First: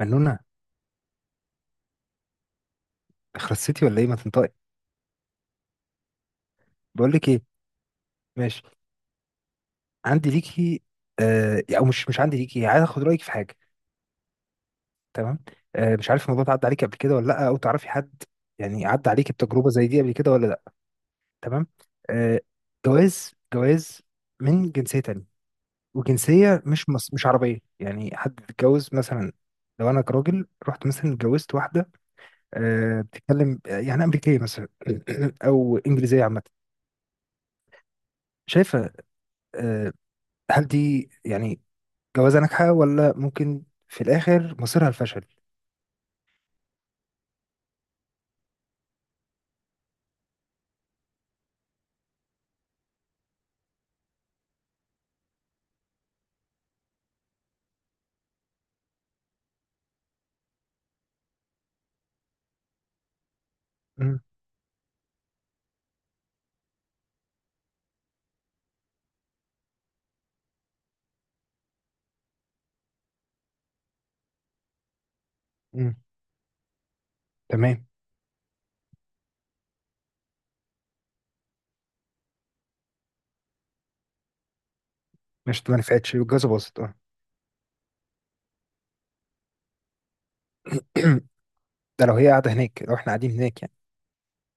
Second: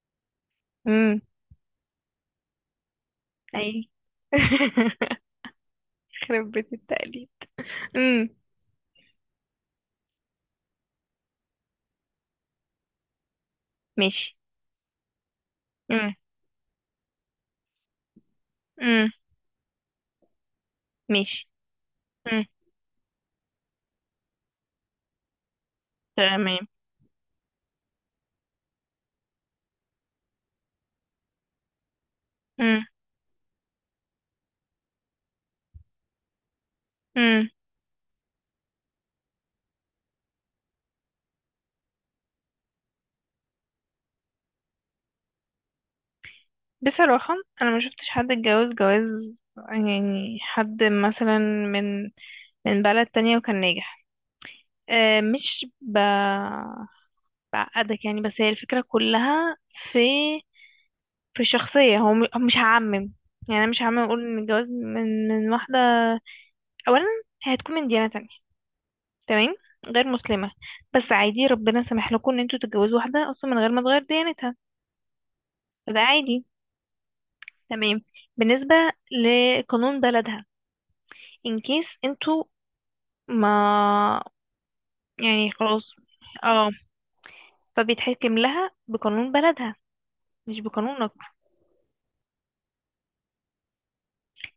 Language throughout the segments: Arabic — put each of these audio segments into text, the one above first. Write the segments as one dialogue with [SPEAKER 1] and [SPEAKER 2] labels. [SPEAKER 1] منونة.
[SPEAKER 2] امم.
[SPEAKER 1] تخرب
[SPEAKER 2] اي.
[SPEAKER 1] سيتي ولا ايه؟ ما تنطقي.
[SPEAKER 2] خرب بيت
[SPEAKER 1] بقول
[SPEAKER 2] التقليد.
[SPEAKER 1] لك ايه.
[SPEAKER 2] امم.
[SPEAKER 1] ماشي. عندي ليكي. آه او مش عندي ليكي، عايز اخد رايك في حاجه.
[SPEAKER 2] ماشي.
[SPEAKER 1] تمام. مش
[SPEAKER 2] امم.
[SPEAKER 1] عارف الموضوع ده عدى عليكي قبل كده ولا لا، او تعرفي حد، يعني
[SPEAKER 2] امم.
[SPEAKER 1] عدى عليكي بتجربه زي دي قبل كده ولا لا.
[SPEAKER 2] ماشي.
[SPEAKER 1] تمام. آه
[SPEAKER 2] امم.
[SPEAKER 1] جواز جواز من جنسيه تانية، وجنسيه
[SPEAKER 2] تمام.
[SPEAKER 1] مش مش عربيه، يعني حد اتجوز مثلا. لو انا كراجل رحت مثلا اتجوزت واحده،
[SPEAKER 2] امم.
[SPEAKER 1] بتتكلم يعني امريكيه مثلا او انجليزيه عامه.
[SPEAKER 2] امم.
[SPEAKER 1] شايفه؟ آه هل دي يعني جواز ناجحة ولا ممكن في الآخر مصيرها الفشل؟
[SPEAKER 2] بصراحة، انا ما شفتش حد اتجوز جواز، يعني حد مثلا من من بلد تانية وكان ناجح. أه، مش بعقدك يعني، بس هي الفكرة كلها في في الشخصية. هو مش هعمم، يعني انا مش هعمم
[SPEAKER 1] مم.
[SPEAKER 2] اقول ان الجواز من واحدة. اولا، هي هتكون من ديانة، تمام، غير مسلمة. بس عادي، ربنا سمح لكم ان انتوا تتجوزوا واحدة اصلا من غير ما تغير ديانتها،
[SPEAKER 1] مم.
[SPEAKER 2] فده عادي.
[SPEAKER 1] تمام.
[SPEAKER 2] تمام. بالنسبة لقانون بلدها، ان كيس انتوا، ما يعني
[SPEAKER 1] مش ما
[SPEAKER 2] خلاص.
[SPEAKER 1] نفعتش والجوازة
[SPEAKER 2] اه،
[SPEAKER 1] باظت، اه.
[SPEAKER 2] فبيتحكم لها بقانون بلدها، مش بقانونك.
[SPEAKER 1] ده لو هي قاعدة هناك، لو احنا قاعدين هناك يعني،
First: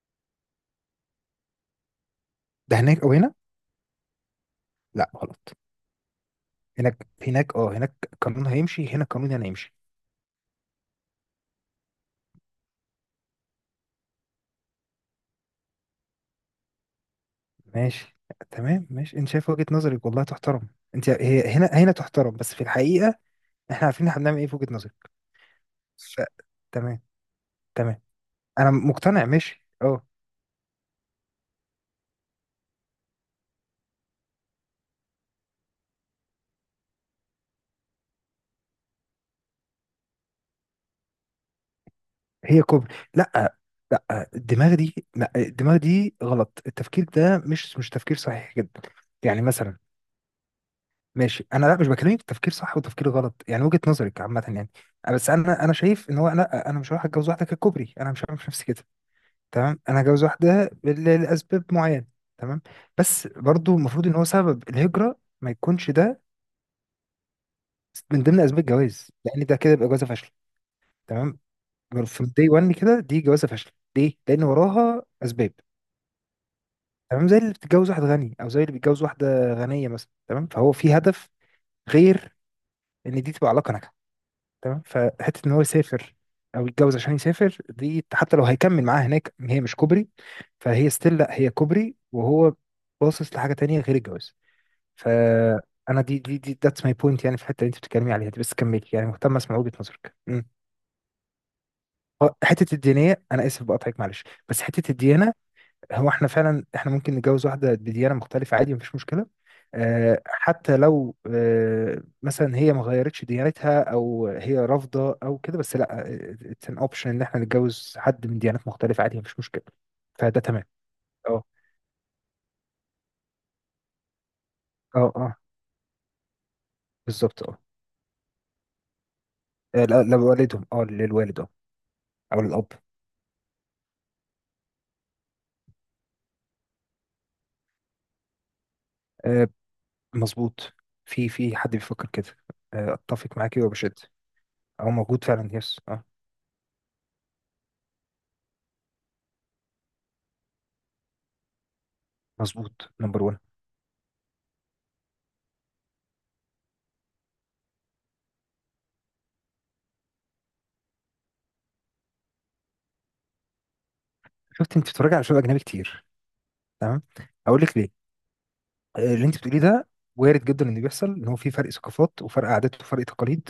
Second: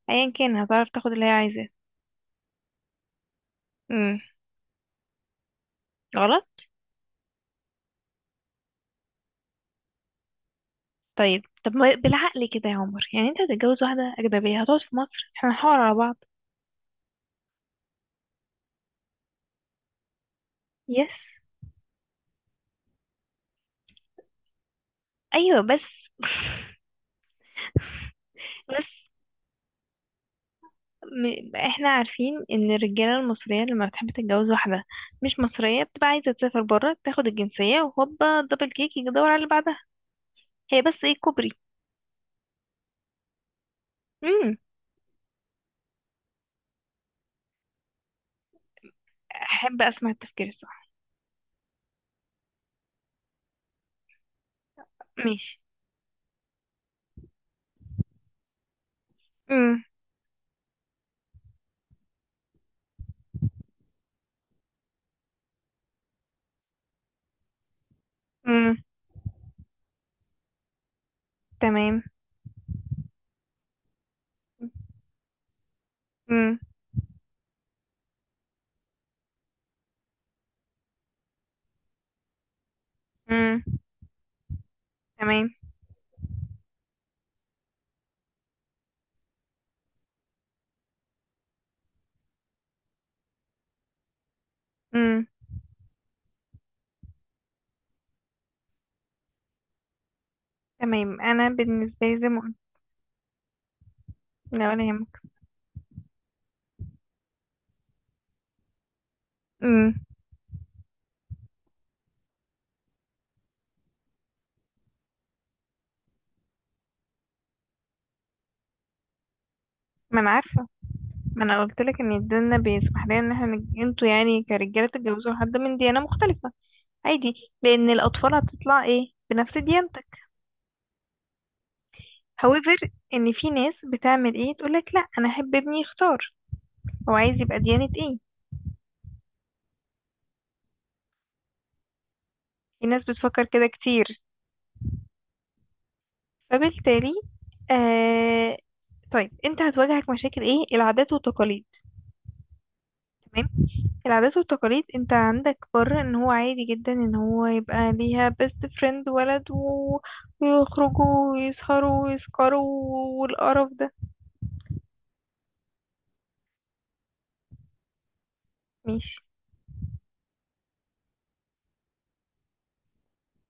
[SPEAKER 2] ايا كان هتعرف تاخد اللي هي عايزاه.
[SPEAKER 1] ده هناك أو هنا.
[SPEAKER 2] امم.
[SPEAKER 1] لا غلط.
[SPEAKER 2] غلط.
[SPEAKER 1] هناك هناك، اه، هناك القانون هيمشي، هنا القانون هنا هيمشي.
[SPEAKER 2] طيب طب ما بالعقل كده يا عمر؟ يعني انت هتتجوز واحدة أجنبية هتقعد في مصر، احنا هنحاور على بعض.
[SPEAKER 1] ماشي. تمام، ماشي. انت شايف وجهة نظرك والله تحترم.
[SPEAKER 2] يس.
[SPEAKER 1] انت هي هنا هنا تحترم، بس في الحقيقة احنا عارفين احنا بنعمل ايه في وجهة نظرك.
[SPEAKER 2] ايوه، بس.
[SPEAKER 1] ف... تمام. تمام. انا
[SPEAKER 2] بس
[SPEAKER 1] مقتنع، ماشي اه.
[SPEAKER 2] احنا عارفين ان الرجاله المصريه لما بتحب تتجوز واحده مش مصريه، بتبقى عايزه تسافر بره تاخد الجنسيه وهوبا دبل كيك، يجي يدور على اللي بعدها. هي بس ايه، كوبري.
[SPEAKER 1] هي كوبري. لا. لا
[SPEAKER 2] امم.
[SPEAKER 1] الدماغ دي غلط، التفكير ده مش تفكير صحيح جدا. يعني مثلا.
[SPEAKER 2] احب اسمع التفكير الصح.
[SPEAKER 1] ماشي، انا لا مش بكلمك في تفكير صح وتفكير غلط، يعني وجهة نظرك عامة يعني. بس
[SPEAKER 2] ماشي.
[SPEAKER 1] انا شايف ان هو لا، انا مش هروح اتجوز واحدة ككوبري، انا مش هعمل نفسي كده. تمام.
[SPEAKER 2] امم.
[SPEAKER 1] انا هتجوز واحدة لاسباب معينة. تمام. بس برضو المفروض ان هو سبب الهجرة ما يكونش ده من ضمن اسباب
[SPEAKER 2] امم.
[SPEAKER 1] الجواز، لان ده كده يبقى جوازة فاشلة. تمام.
[SPEAKER 2] تمام.
[SPEAKER 1] من، دي 1 كده، دي جوازة فاشلة ليه؟ لان وراها اسباب.
[SPEAKER 2] امم.
[SPEAKER 1] تمام. زي اللي بتتجوز واحد غني، او زي اللي بيتجوز واحده غنيه مثلا، تمام، فهو في هدف غير ان دي تبقى علاقه
[SPEAKER 2] امم.
[SPEAKER 1] ناجحه. تمام. فحته
[SPEAKER 2] تمام.
[SPEAKER 1] ان هو يسافر او يتجوز عشان يسافر، دي حتى لو هيكمل معاها هناك، هي مش كوبري. فهي ستيل، لا هي كوبري وهو باصص لحاجه تانية غير الجواز.
[SPEAKER 2] امم.
[SPEAKER 1] فانا دي ذاتس ماي بوينت، يعني في الحته اللي انت بتتكلمي عليها دي، بس كملي، يعني مهتم اسمع وجهه نظرك. مم.
[SPEAKER 2] تمام. انا بالنسبه لي زي ما قلت.
[SPEAKER 1] حته الدينيه، انا اسف بقطعك، معلش، بس
[SPEAKER 2] لا، ولا
[SPEAKER 1] حته
[SPEAKER 2] يهمك.
[SPEAKER 1] الديانه. هو احنا فعلا احنا ممكن نتجوز واحدة بديانة مختلفة، عادي مفيش مشكلة.
[SPEAKER 2] امم.
[SPEAKER 1] حتى لو مثلا هي ما غيرتش ديانتها، او هي رافضة او كده، بس لا، اتس ان اوبشن ان احنا نتجوز حد من ديانات مختلفة، عادي مفيش مشكلة.
[SPEAKER 2] ما انا
[SPEAKER 1] فده تمام.
[SPEAKER 2] عارفه،
[SPEAKER 1] اه،
[SPEAKER 2] ما انا قلت لك ان الدنيا بيسمح لنا ان احنا انتوا يعني كرجاله
[SPEAKER 1] اه،
[SPEAKER 2] تتجوزوا
[SPEAKER 1] اه،
[SPEAKER 2] حد من ديانه مختلفه، عادي.
[SPEAKER 1] بالظبط اه.
[SPEAKER 2] لان الاطفال هتطلع ايه بنفس ديانتك.
[SPEAKER 1] لو والدهم اه، للوالد اه، او للاب.
[SPEAKER 2] However، ان في ناس بتعمل ايه، تقولك لا انا احب ابني يختار هو عايز يبقى ديانة ايه.
[SPEAKER 1] آه، مظبوط. في في حد بيفكر كده.
[SPEAKER 2] في ناس
[SPEAKER 1] اتفق
[SPEAKER 2] بتفكر
[SPEAKER 1] معاك
[SPEAKER 2] كده
[SPEAKER 1] وبشد،
[SPEAKER 2] كتير.
[SPEAKER 1] او موجود فعلا، يس اه.
[SPEAKER 2] فبالتالي آه، طيب انت هتواجهك مشاكل ايه، العادات والتقاليد.
[SPEAKER 1] مظبوط، نمبر 1.
[SPEAKER 2] تمام. العادات والتقاليد انت عندك بره، ان هو عادي جدا ان هو يبقى ليها بيست فريند ولد ويخرجوا ويسهروا ويسكروا والقرف ده.
[SPEAKER 1] شفت، انت بتتفرج على شغل اجنبي كتير. تمام. اقول لك ليه.
[SPEAKER 2] ماشي.
[SPEAKER 1] اللي انت بتقوليه ده وارد جدا انه يحصل، ان هو في فرق ثقافات وفرق عادات وفرق تقاليد.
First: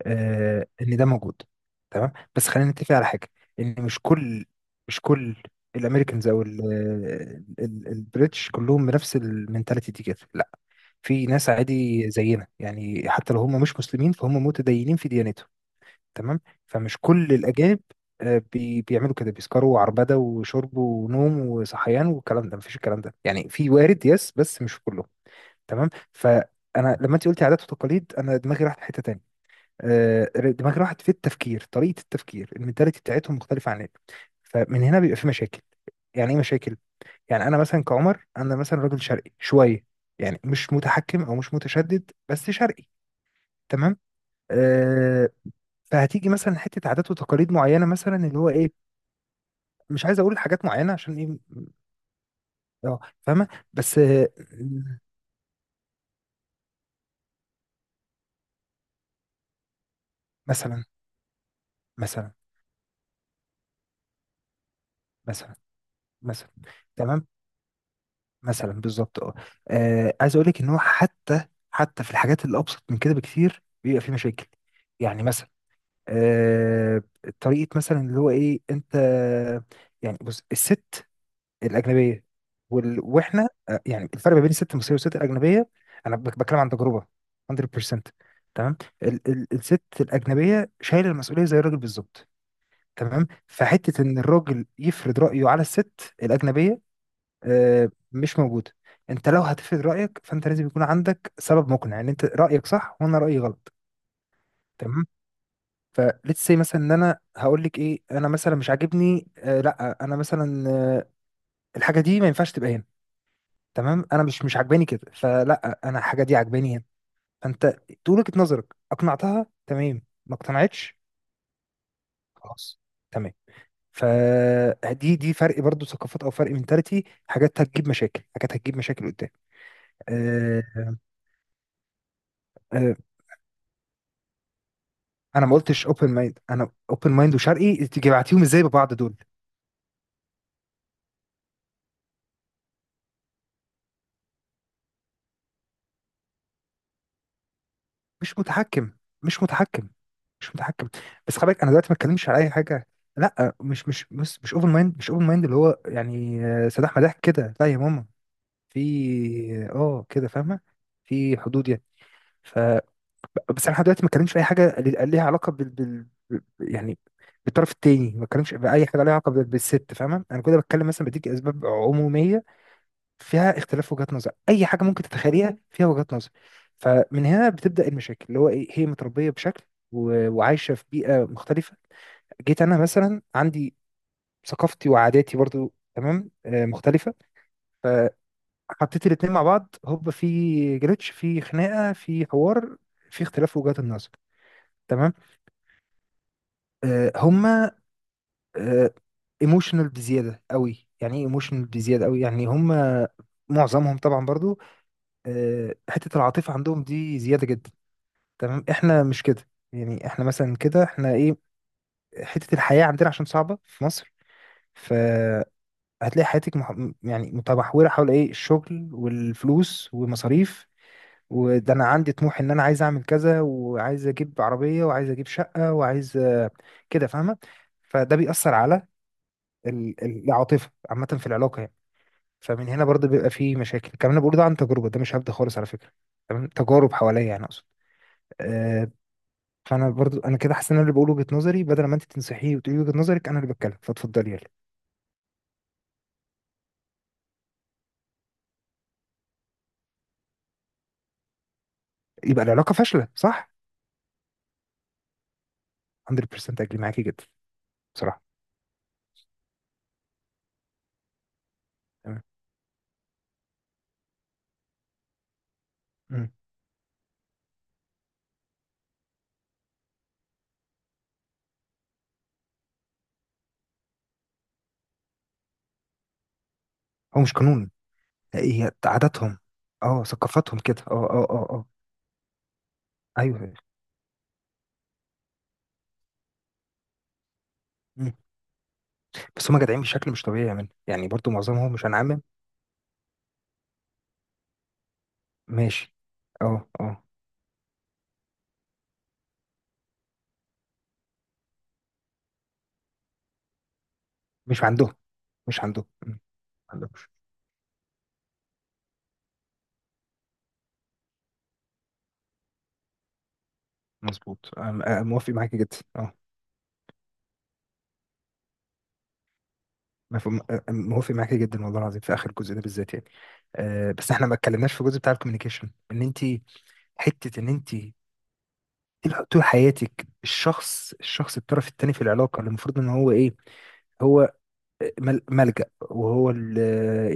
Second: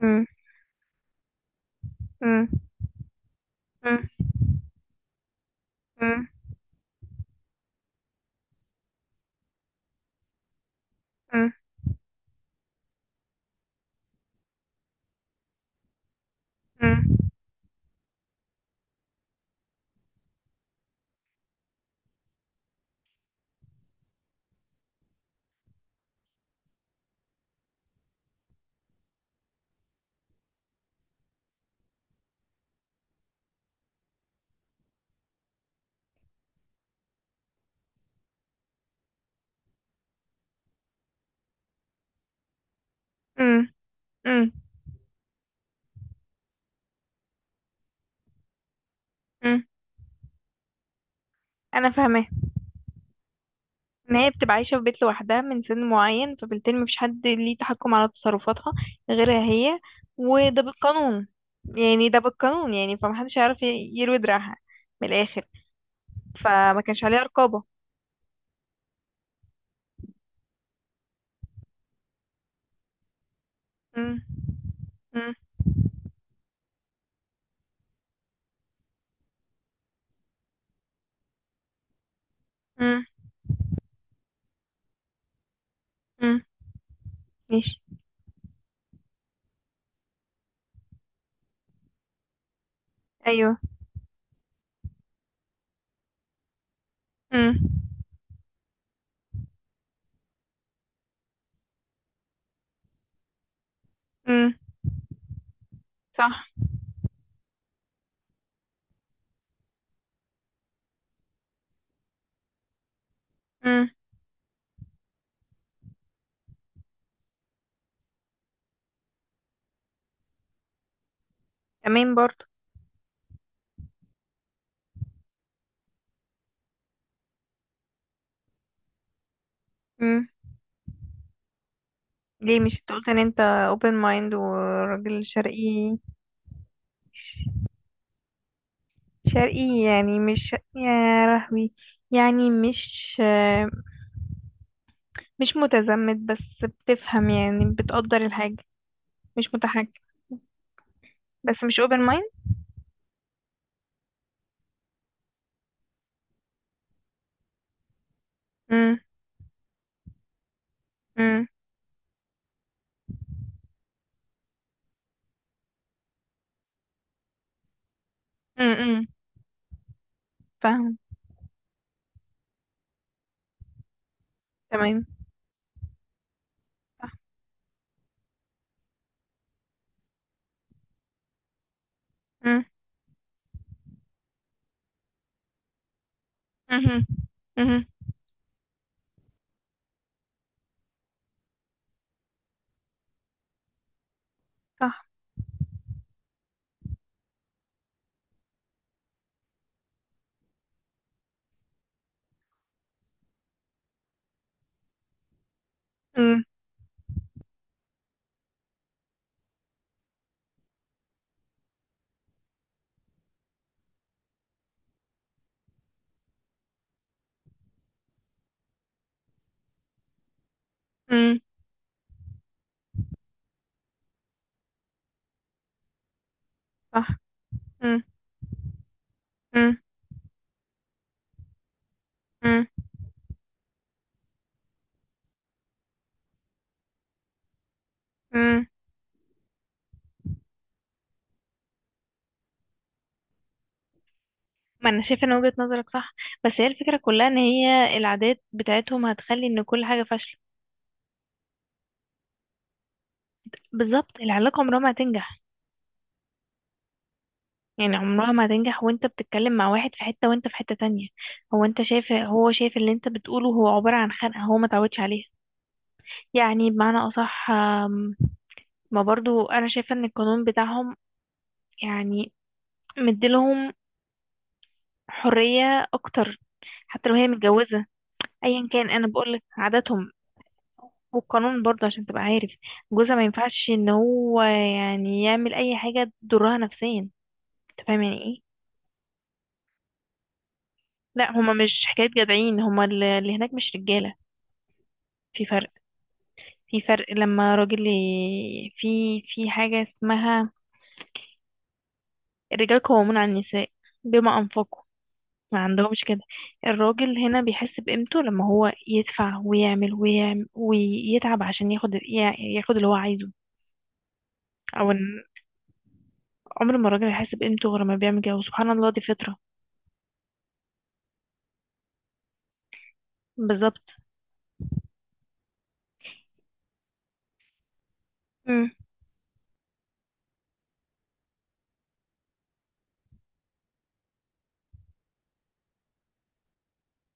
[SPEAKER 2] مم،
[SPEAKER 1] ان ده موجود. تمام،
[SPEAKER 2] مم،
[SPEAKER 1] بس خلينا نتفق على حاجه، ان
[SPEAKER 2] مم،
[SPEAKER 1] مش كل
[SPEAKER 2] مم،
[SPEAKER 1] الامريكانز او البريتش كلهم بنفس المنتاليتي دي كده، لا. في ناس
[SPEAKER 2] مم،
[SPEAKER 1] عادي زينا، يعني حتى لو هم مش مسلمين، فهم متدينين في ديانتهم. تمام. فمش كل الاجانب بيعملوا كده، بيسكروا عربده وشرب ونوم وصحيان والكلام ده، مفيش الكلام ده يعني، في وارد يس بس مش كله. تمام. فانا لما انت قلتي عادات وتقاليد، انا دماغي راحت في حته تاني. آه، دماغي راحت في التفكير، طريقه التفكير المنتاليتي بتاعتهم مختلفه عننا. فمن هنا بيبقى في مشاكل. يعني ايه مشاكل؟ يعني انا مثلا كعمر، انا مثلا راجل شرقي شويه، يعني مش متحكم او مش متشدد، بس شرقي.
[SPEAKER 2] مم،
[SPEAKER 1] تمام.
[SPEAKER 2] مم،
[SPEAKER 1] آه. فهتيجي مثلا حته عادات وتقاليد معينه، مثلا اللي هو ايه.
[SPEAKER 2] مم.
[SPEAKER 1] مش عايز اقول حاجات معينه عشان ايه.
[SPEAKER 2] انا فاهمه.
[SPEAKER 1] اه فاهمه. بس
[SPEAKER 2] ان
[SPEAKER 1] آه.
[SPEAKER 2] هي بتبقى عايشة في بيت لوحدها من سن معين، فبالتالي مفيش حد ليه تحكم على تصرفاتها غيرها هي، وده
[SPEAKER 1] مثلا
[SPEAKER 2] بالقانون. يعني ده
[SPEAKER 1] مثلا
[SPEAKER 2] بالقانون، يعني فمحدش هيعرف يروي دراعها من الآخر.
[SPEAKER 1] مثلا مثلا.
[SPEAKER 2] فما كانش عليها
[SPEAKER 1] تمام.
[SPEAKER 2] رقابة.
[SPEAKER 1] مثلا بالظبط اه. عايز اقول لك ان هو حتى، حتى في الحاجات اللي ابسط من كده بكتير بيبقى في
[SPEAKER 2] مم،
[SPEAKER 1] مشاكل. يعني
[SPEAKER 2] مم،
[SPEAKER 1] مثلا، آه، طريقه مثلا اللي هو ايه انت. يعني بص، الست الاجنبيه
[SPEAKER 2] مم،
[SPEAKER 1] واحنا يعني الفرق ما بين الست المصريه والست الاجنبيه. انا
[SPEAKER 2] مم.
[SPEAKER 1] بتكلم عن تجربه،
[SPEAKER 2] ماشي.
[SPEAKER 1] 100%. تمام. الست الاجنبيه شايله المسؤوليه زي الراجل بالظبط. تمام.
[SPEAKER 2] أيوه.
[SPEAKER 1] فحته ان الراجل يفرض رايه على الست الاجنبيه
[SPEAKER 2] مم،
[SPEAKER 1] مش موجودة. انت لو هتفرض رأيك، فانت لازم يكون عندك سبب مقنع ان انت رأيك صح وانا رأيي غلط.
[SPEAKER 2] مم.
[SPEAKER 1] تمام.
[SPEAKER 2] صح.
[SPEAKER 1] فليتس سي مثلا، ان انا هقول لك ايه، انا مثلا مش عاجبني، لا انا مثلا، الحاجة دي ما ينفعش تبقى هنا.
[SPEAKER 2] مم.
[SPEAKER 1] تمام. انا مش عاجباني كده، فلا انا الحاجة دي عاجباني هنا. فانت تقول وجهة نظرك، اقنعتها تمام، ما اقتنعتش
[SPEAKER 2] تمام برضه.
[SPEAKER 1] خلاص. تمام. فدي، دي فرق برضو ثقافات او فرق منتاليتي، حاجات هتجيب مشاكل، حاجات هتجيب مشاكل قدام.
[SPEAKER 2] مم.
[SPEAKER 1] آه،
[SPEAKER 2] ليه مش انت
[SPEAKER 1] آه،
[SPEAKER 2] قلت ان انت open mind وراجل
[SPEAKER 1] انا ما قلتش
[SPEAKER 2] شرقي؟
[SPEAKER 1] اوبن مايند، انا اوبن مايند وشرقي، تيجي بعتيهم ازاي ببعض دول.
[SPEAKER 2] شرقي يعني مش يا لهوي، يعني مش متزمت، بس بتفهم يعني بتقدر
[SPEAKER 1] مش
[SPEAKER 2] الحاجة.
[SPEAKER 1] متحكم، مش
[SPEAKER 2] مش
[SPEAKER 1] متحكم،
[SPEAKER 2] متحكم.
[SPEAKER 1] مش متحكم. بس خلي بالك
[SPEAKER 2] بس
[SPEAKER 1] انا
[SPEAKER 2] مش
[SPEAKER 1] دلوقتي ما
[SPEAKER 2] open
[SPEAKER 1] اتكلمش على
[SPEAKER 2] mind.
[SPEAKER 1] اي حاجه. لا مش اوبن مايند، مش اوبن مايند اللي هو يعني سداح مداح كده لا يا ماما.
[SPEAKER 2] امم.
[SPEAKER 1] في اه كده فاهمه. في
[SPEAKER 2] امم.
[SPEAKER 1] حدود يعني. ف بس انا لحد دلوقتي ما اتكلمش في اي حاجه اللي- ليها علاقه يعني بالطرف التاني، ما اتكلمش في اي حاجه
[SPEAKER 2] امم.
[SPEAKER 1] ليها علاقه بالست، فاهمه، انا كده بتكلم
[SPEAKER 2] فاهم.
[SPEAKER 1] مثلا بديك اسباب عموميه فيها اختلاف وجهات نظر، اي حاجه ممكن
[SPEAKER 2] تمام.
[SPEAKER 1] تتخيليها فيها وجهات نظر.
[SPEAKER 2] صح.
[SPEAKER 1] فمن هنا بتبدا المشاكل اللي هو ايه، هي متربيه بشكل وعايشه في بيئه مختلفه. جيت
[SPEAKER 2] امم.
[SPEAKER 1] انا مثلا عندي ثقافتي وعاداتي برضو، تمام،
[SPEAKER 2] امم.
[SPEAKER 1] مختلفه.
[SPEAKER 2] امم.
[SPEAKER 1] فحطيت الاتنين مع بعض، هوب، في جليتش، في خناقه، في حوار، في اختلاف وجهات النظر.
[SPEAKER 2] صح.
[SPEAKER 1] تمام. هما ايموشنال بزياده قوي، يعني ايه ايموشنال بزياده قوي، يعني هما معظمهم طبعا برضو حته
[SPEAKER 2] امم.
[SPEAKER 1] العاطفه عندهم دي زياده جدا. تمام. احنا مش كده يعني، احنا مثلا كده احنا ايه، حتة الحياة عندنا عشان صعبة في مصر، فهتلاقي حياتك يعني متمحورة حول ايه، الشغل والفلوس ومصاريف،
[SPEAKER 2] امم.
[SPEAKER 1] وده انا عندي طموح ان انا عايز اعمل كذا وعايز اجيب عربية وعايز اجيب شقة وعايز، كده
[SPEAKER 2] صح.
[SPEAKER 1] فاهمة.
[SPEAKER 2] امم.
[SPEAKER 1] فده بيأثر على
[SPEAKER 2] امم.
[SPEAKER 1] العاطفة عامة في العلاقة يعني.
[SPEAKER 2] امم.
[SPEAKER 1] فمن هنا برضه بيبقى فيه مشاكل. الكلام اللي أنا بقوله ده عن تجربة، ده مش هبدأ خالص على فكرة. تمام. تجارب حواليا يعني اقصد.
[SPEAKER 2] امم.
[SPEAKER 1] آه، فانا برضو انا كده حاسس ان انا اللي بقول وجهه نظري، بدل ما انت تنصحيه وتقولي وجهه نظرك، انا اللي بتكلم، فاتفضلي يلا.
[SPEAKER 2] ما انا شايفه ان وجهة نظرك صح، بس هي الفكره كلها ان هي العادات بتاعتهم هتخلي ان كل حاجه فاشله.
[SPEAKER 1] يبقى العلاقه فاشله، صح،
[SPEAKER 2] بالظبط، العلاقه عمرها ما هتنجح.
[SPEAKER 1] 100%. اجري معاكي جدا.
[SPEAKER 2] يعني
[SPEAKER 1] بصراحه.
[SPEAKER 2] عمرها ما هتنجح، وانت بتتكلم مع واحد في حته وانت في حته تانية. هو انت شايف،
[SPEAKER 1] تمام.
[SPEAKER 2] هو شايف اللي انت بتقوله هو عباره عن خنقه هو ما تعودش عليها.
[SPEAKER 1] مم.
[SPEAKER 2] يعني بمعنى أصح، ما برضو أنا شايفة إن القانون بتاعهم، يعني مديلهم حرية أكتر حتى لو
[SPEAKER 1] هو
[SPEAKER 2] هي
[SPEAKER 1] مش قانون،
[SPEAKER 2] متجوزة. أيا
[SPEAKER 1] هي
[SPEAKER 2] كان، أنا
[SPEAKER 1] عاداتهم.
[SPEAKER 2] بقولك
[SPEAKER 1] اه
[SPEAKER 2] عاداتهم.
[SPEAKER 1] ثقافتهم كده، اه اه اه
[SPEAKER 2] والقانون
[SPEAKER 1] اه.
[SPEAKER 2] برضه عشان تبقى عارف، جوزها ما
[SPEAKER 1] ايوه.
[SPEAKER 2] ينفعش إن هو يعني يعمل أي حاجة تضرها نفسيا. أنت فاهم
[SPEAKER 1] مم.
[SPEAKER 2] يعني إيه؟
[SPEAKER 1] بس هم جدعين بشكل مش طبيعي يا من، يعني
[SPEAKER 2] لا،
[SPEAKER 1] برضو
[SPEAKER 2] هما مش
[SPEAKER 1] معظمهم، مش
[SPEAKER 2] حكاية
[SPEAKER 1] هنعمم.
[SPEAKER 2] جدعين، هما اللي هناك مش رجالة. في فرق.
[SPEAKER 1] ماشي. اه
[SPEAKER 2] في
[SPEAKER 1] اه.
[SPEAKER 2] فرق لما راجل في حاجة اسمها الرجال قوامون على النساء بما
[SPEAKER 1] مش
[SPEAKER 2] أنفقوا.
[SPEAKER 1] عندهم،
[SPEAKER 2] ما عندهمش
[SPEAKER 1] مم. ما
[SPEAKER 2] كده.
[SPEAKER 1] عندهمش.
[SPEAKER 2] الراجل هنا بيحس بقيمته لما هو يدفع ويعمل ويعمل ويتعب عشان ياخد ياخد اللي هو عايزه.
[SPEAKER 1] مظبوط.
[SPEAKER 2] او ان
[SPEAKER 1] موافق معاكي جدا اه.
[SPEAKER 2] عمر ما الراجل هيحس بقيمته غير لما بيعمل كده، وسبحان الله دي فطرة.
[SPEAKER 1] مفهوم. موافق معاكي جدا والله العظيم في اخر الجزء ده بالذات يعني.
[SPEAKER 2] بالظبط.
[SPEAKER 1] أه بس احنا ما اتكلمناش في الجزء بتاع الكوميونيكيشن، ان انت، حته ان انت
[SPEAKER 2] مم.
[SPEAKER 1] طول حياتك الشخص، الطرف الثاني في العلاقه اللي المفروض ان هو ايه، هو ملجأ، وهو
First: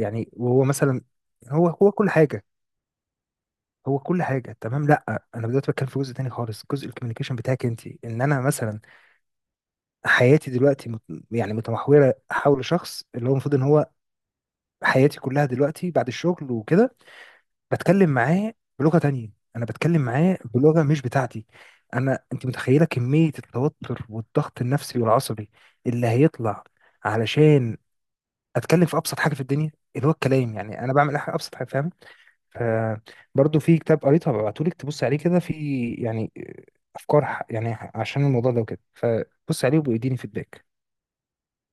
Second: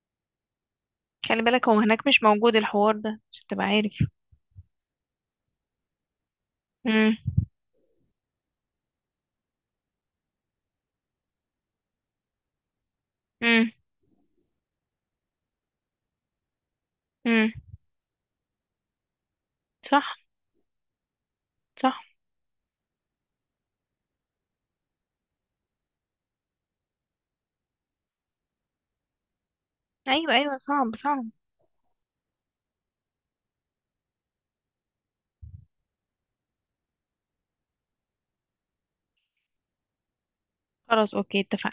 [SPEAKER 1] يعني وهو مثلا
[SPEAKER 2] خلي بالك
[SPEAKER 1] هو
[SPEAKER 2] هو
[SPEAKER 1] هو
[SPEAKER 2] هناك
[SPEAKER 1] كل
[SPEAKER 2] مش
[SPEAKER 1] حاجه.
[SPEAKER 2] موجود الحوار ده عشان تبقى عارف.
[SPEAKER 1] هو كل حاجه، تمام. لا انا دلوقتي بتكلم في جزء تاني خالص، جزء
[SPEAKER 2] مم.
[SPEAKER 1] الكوميونيكيشن بتاعك انت، ان انا مثلا حياتي دلوقتي يعني متمحوره حول شخص اللي هو المفروض ان
[SPEAKER 2] مم.
[SPEAKER 1] هو حياتي كلها دلوقتي بعد الشغل وكده،
[SPEAKER 2] مم.
[SPEAKER 1] بتكلم معاه بلغه تانية، انا بتكلم
[SPEAKER 2] صح،
[SPEAKER 1] معاه بلغه مش بتاعتي.
[SPEAKER 2] صح.
[SPEAKER 1] انا انت متخيله كميه التوتر والضغط النفسي والعصبي اللي هيطلع علشان اتكلم في ابسط حاجه في الدنيا، اللي هو
[SPEAKER 2] ايوه،
[SPEAKER 1] الكلام
[SPEAKER 2] ايوه.
[SPEAKER 1] يعني. انا
[SPEAKER 2] صعب،
[SPEAKER 1] بعمل
[SPEAKER 2] صعب.
[SPEAKER 1] حاجه، ابسط حاجه، فاهم. فبرضه في كتاب قريته هبعتهولك تبص عليه كده، في يعني افكار يعني عشان الموضوع ده وكده، فبص عليه وبيديني فيدباك.
[SPEAKER 2] خلاص، اوكي، اتفقنا.